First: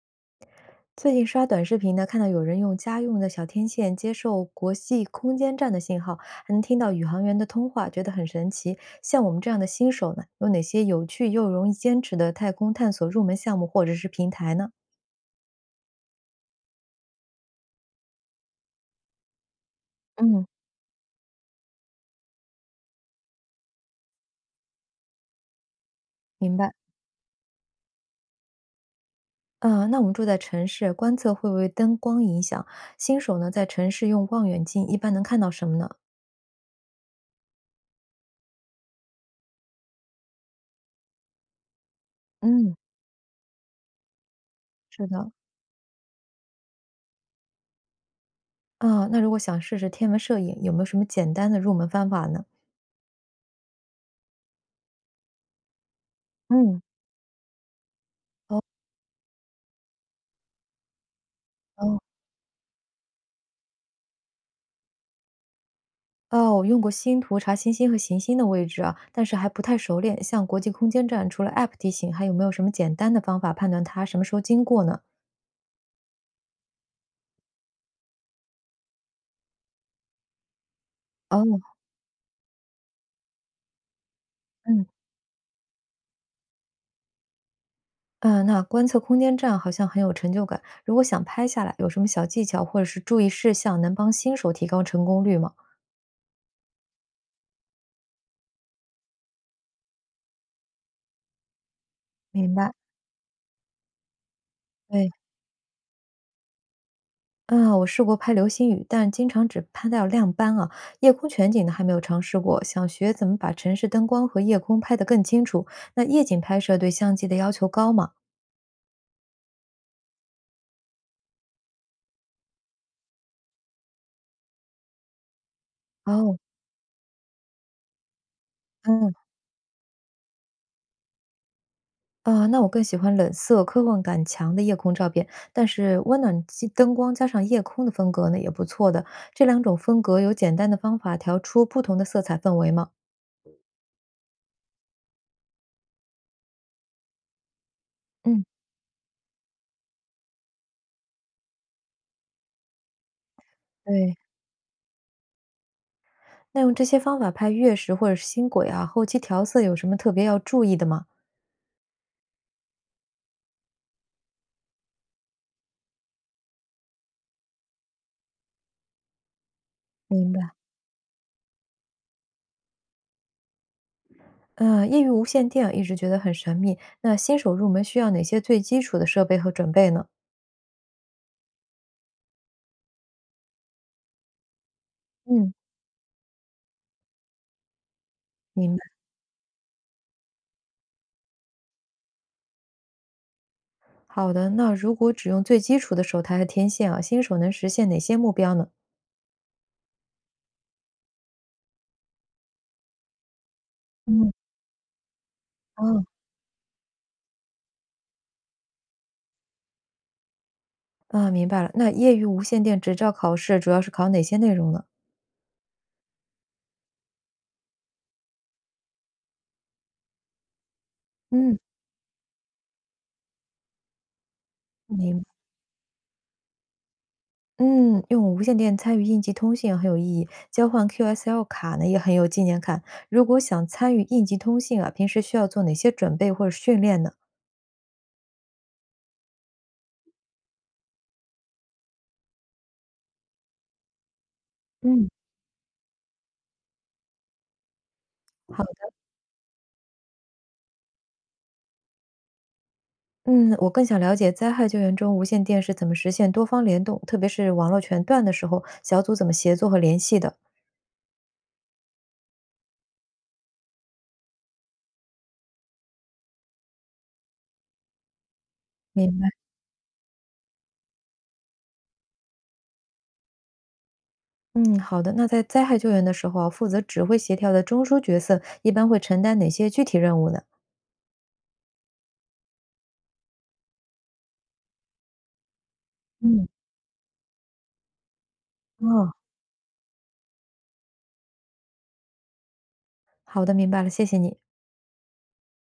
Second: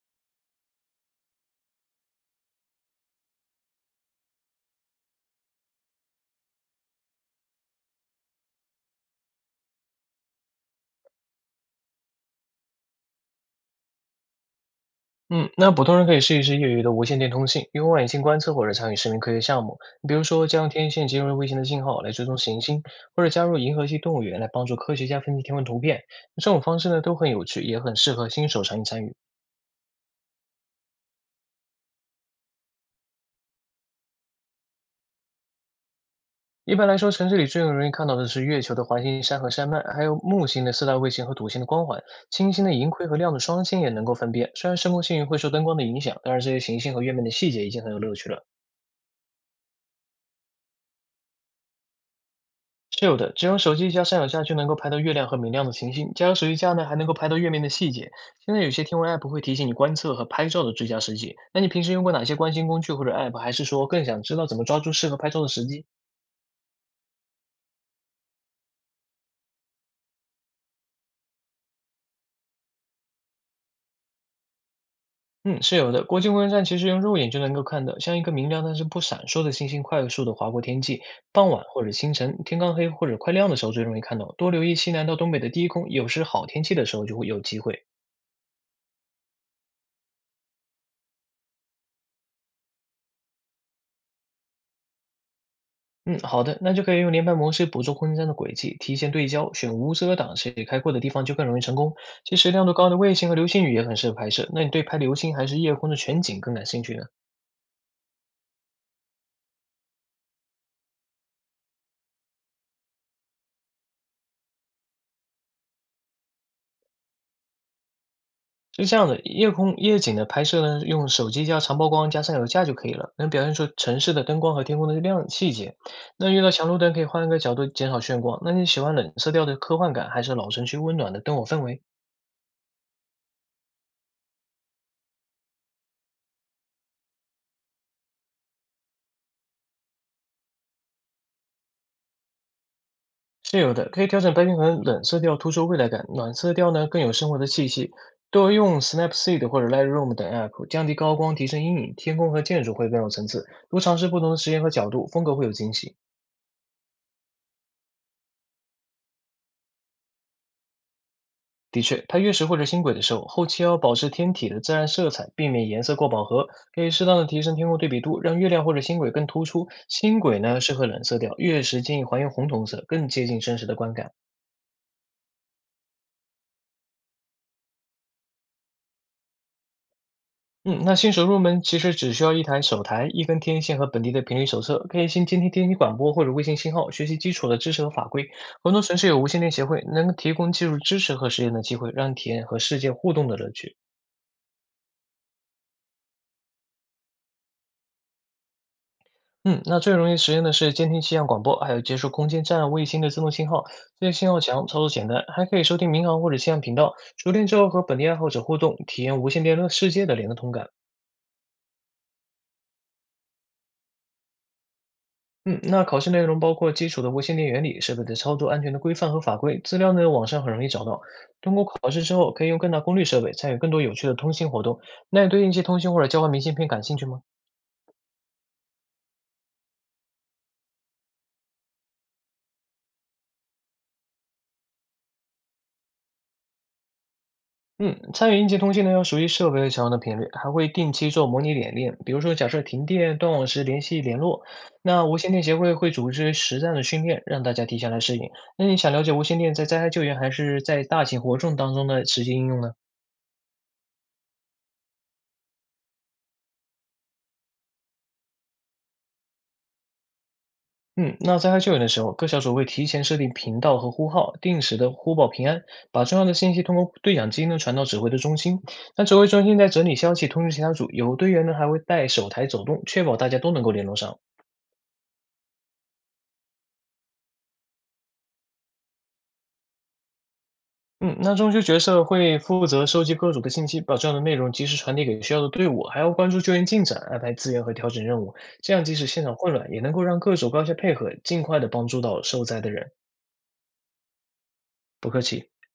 最近刷短视频呢，看到有人用家用的小天线接受国际空间站的信号，还能听到宇航员的通话，觉得很神奇。像我们这样的新手呢，有哪些有趣又容易坚持的太空探索入门项目或者是平台呢？嗯，那普通人可以试一试业余的无线电通信，用望远镜观测或者参与市民科学项目，比如嗯，说将天线接入卫星的信号来追踪行星，或者加入银河系动物园来帮助科学家分析天文图片。这明种白。方式呢都很有趣，也很适合新手参与参与。那我们住在城市，观测会不会灯光影响？新手呢，在城市用望远镜一般能看到什么呢？一般来说，城市里最容易看到的是月球的环形山和山脉，还有木星的四大卫星和土星的光环。金星的嗯，盈亏和亮的双星也能够分辨。虽然深空是星云的。会受灯光的影响，但是这些行星和月面的细节已经很有乐趣了。啊、那如果想试试天文摄影，有没有什么简单的入门方法呢？是有的，只用手机加摄像架就能够拍到月亮和明亮的行星。加上手机架嗯，呢，还能够拍到月面的细节。现在有些天文 App 会提醒你观测和拍照的最佳时机。那你平时用哦。过哪些观星工具或者 App？还是说更想知道怎么抓住适合拍照的时机？哦，我用过星图查星星和行星的位置啊，但是还不太熟练。像国际空间站，除了 App 提醒，还有没有什么简单的方法判断它什么时候经过呢？嗯，是有的。国际观测站其实用肉眼就能够看到，像一个明亮但是不闪烁的星星快速的划过天际。哦，傍晚或者清晨，天刚黑或者快亮的时候最容易看到。多留意嗯西南到东北的低空，有时好天气的时候就会有机会。嗯，那观测空间站好像很有成就感。如果想拍下来，有什么小技巧或者是注意事项能帮新手提高成功率吗？嗯，好的，那就可以用连拍模式捕捉空间站的轨迹，提前对焦，选无遮挡、视野开阔的地方就更容易成功。其实明亮白。度高的卫星和流星雨也很适合拍摄。那你对拍对，流星还是夜空的全景更感兴趣呢？啊，我试过拍流星雨，但经常只拍到亮斑啊，夜空全景的还没有尝试过。想学怎么把城市灯光和夜空拍得更清楚。那夜景拍摄对相机的要求高吗？是这样的，夜空夜景的拍摄呢，用手机加长曝光加上有架就可以了，能表现出城市的灯光和天空的亮细节。那哦，遇到强路灯可以换一个角度减少眩光。那你喜欢冷嗯，色调的科幻感，还是老城区温暖的灯火氛围？啊，那我更喜欢冷色、科幻感强的夜空照片，但是温暖气灯光加上夜空的风格呢，也不错的。这两种风格有简单的方法调出不同的色彩氛围吗？是有的，可以调整白平衡，冷色调突出未来感，暖色调呢更有生活的气息。嗯，多用 Snapseed 或者 Lightroom 等 app，降低高光，提升阴影，天空和建筑会更有层次。多尝试对，不同的时间和角度，风格会有惊喜。那用这些方法拍月食或者是星轨啊，后期调色有什么特别要注意的吗？的确，拍月食或者星轨的时候，后期要保持天体的自然色彩，避免颜色过饱和，可以适当的提升天空对比度，让月亮或者星轨更突出。星明轨白。呢适合冷色调，月食建议还原红铜色，更接近真实的观感。业余无线电啊一直觉得很神秘。那新手入门需要哪些最基础的设备和准备呢？嗯，那新手入门其实只需要一台手台、一根天线和本地的频率手册，可以先监听嗯，天气广播或者卫星信号，学习基础的知识和法规。很明多白。城市有无线电协会，能够提供技术支持和实验的机会，让你体验和世界互动的乐趣。好的，那如果只用最基础的手台和天线啊，新手能实现哪些目标呢？嗯，那最容易实现的是监听气象广播，还有接触空间站卫星的自动信号，这些信嗯。号强，操作简单，还可以收听哦，民航或者气象频道。熟练之后和本地爱好者互动，体验无线电世界的联通感。啊，明白了。那业余无线电执照考试主要是考哪些内容呢？嗯，那考试内容包括基础的无线电原理、设备的操作安全的规范和法规，资料呢网上很容易找到。嗯，考试之后可以用更大功率设备参与更多有趣的通信活动。那明你对应急通信或者交换明信片感兴趣吗？嗯，用无线电参与应急通信很有意义，交换 QSL 卡呢也很有纪念感。如果想参与应急通信啊，平时需要做哪些准备或者训练呢？嗯，参与应急通信呢要熟悉设备常用的频率，还会定期做模拟演练，比如说假设停电、断网时联系联络。那嗯，无线电协会会组织实战的训练，让大家提前来适应。好那你的。想了解无线电在灾害救援还是在大型活动当中的实际应用呢？嗯，我更想了解灾害救援中无线电是怎么实现多方联动，特别是网络全断的时候，小组怎么协作和联系的。嗯，那灾害救援的时候，各小组会提前设定频道和呼号，定时的呼报平安，把重要的信息通过对讲机呢传到指挥的中心。那指明挥白。中心在整理消息，通知其他组。有队员呢还会带手台走动，确保大家都能够联络上。嗯，好的。那在灾害救援的时候啊，负责指挥协调的中枢角色一般会承担哪些具体任务呢？嗯，那中枢角色会负责收集各组的信息，把重要的内容及时传递给需要的队伍，还要关注嗯，救援进展，安排资源和调整任务。这样即使哦，现场混乱，也能够让各组高效配合，尽快的帮助到受灾的人。好的，明白了，谢谢你。不客气。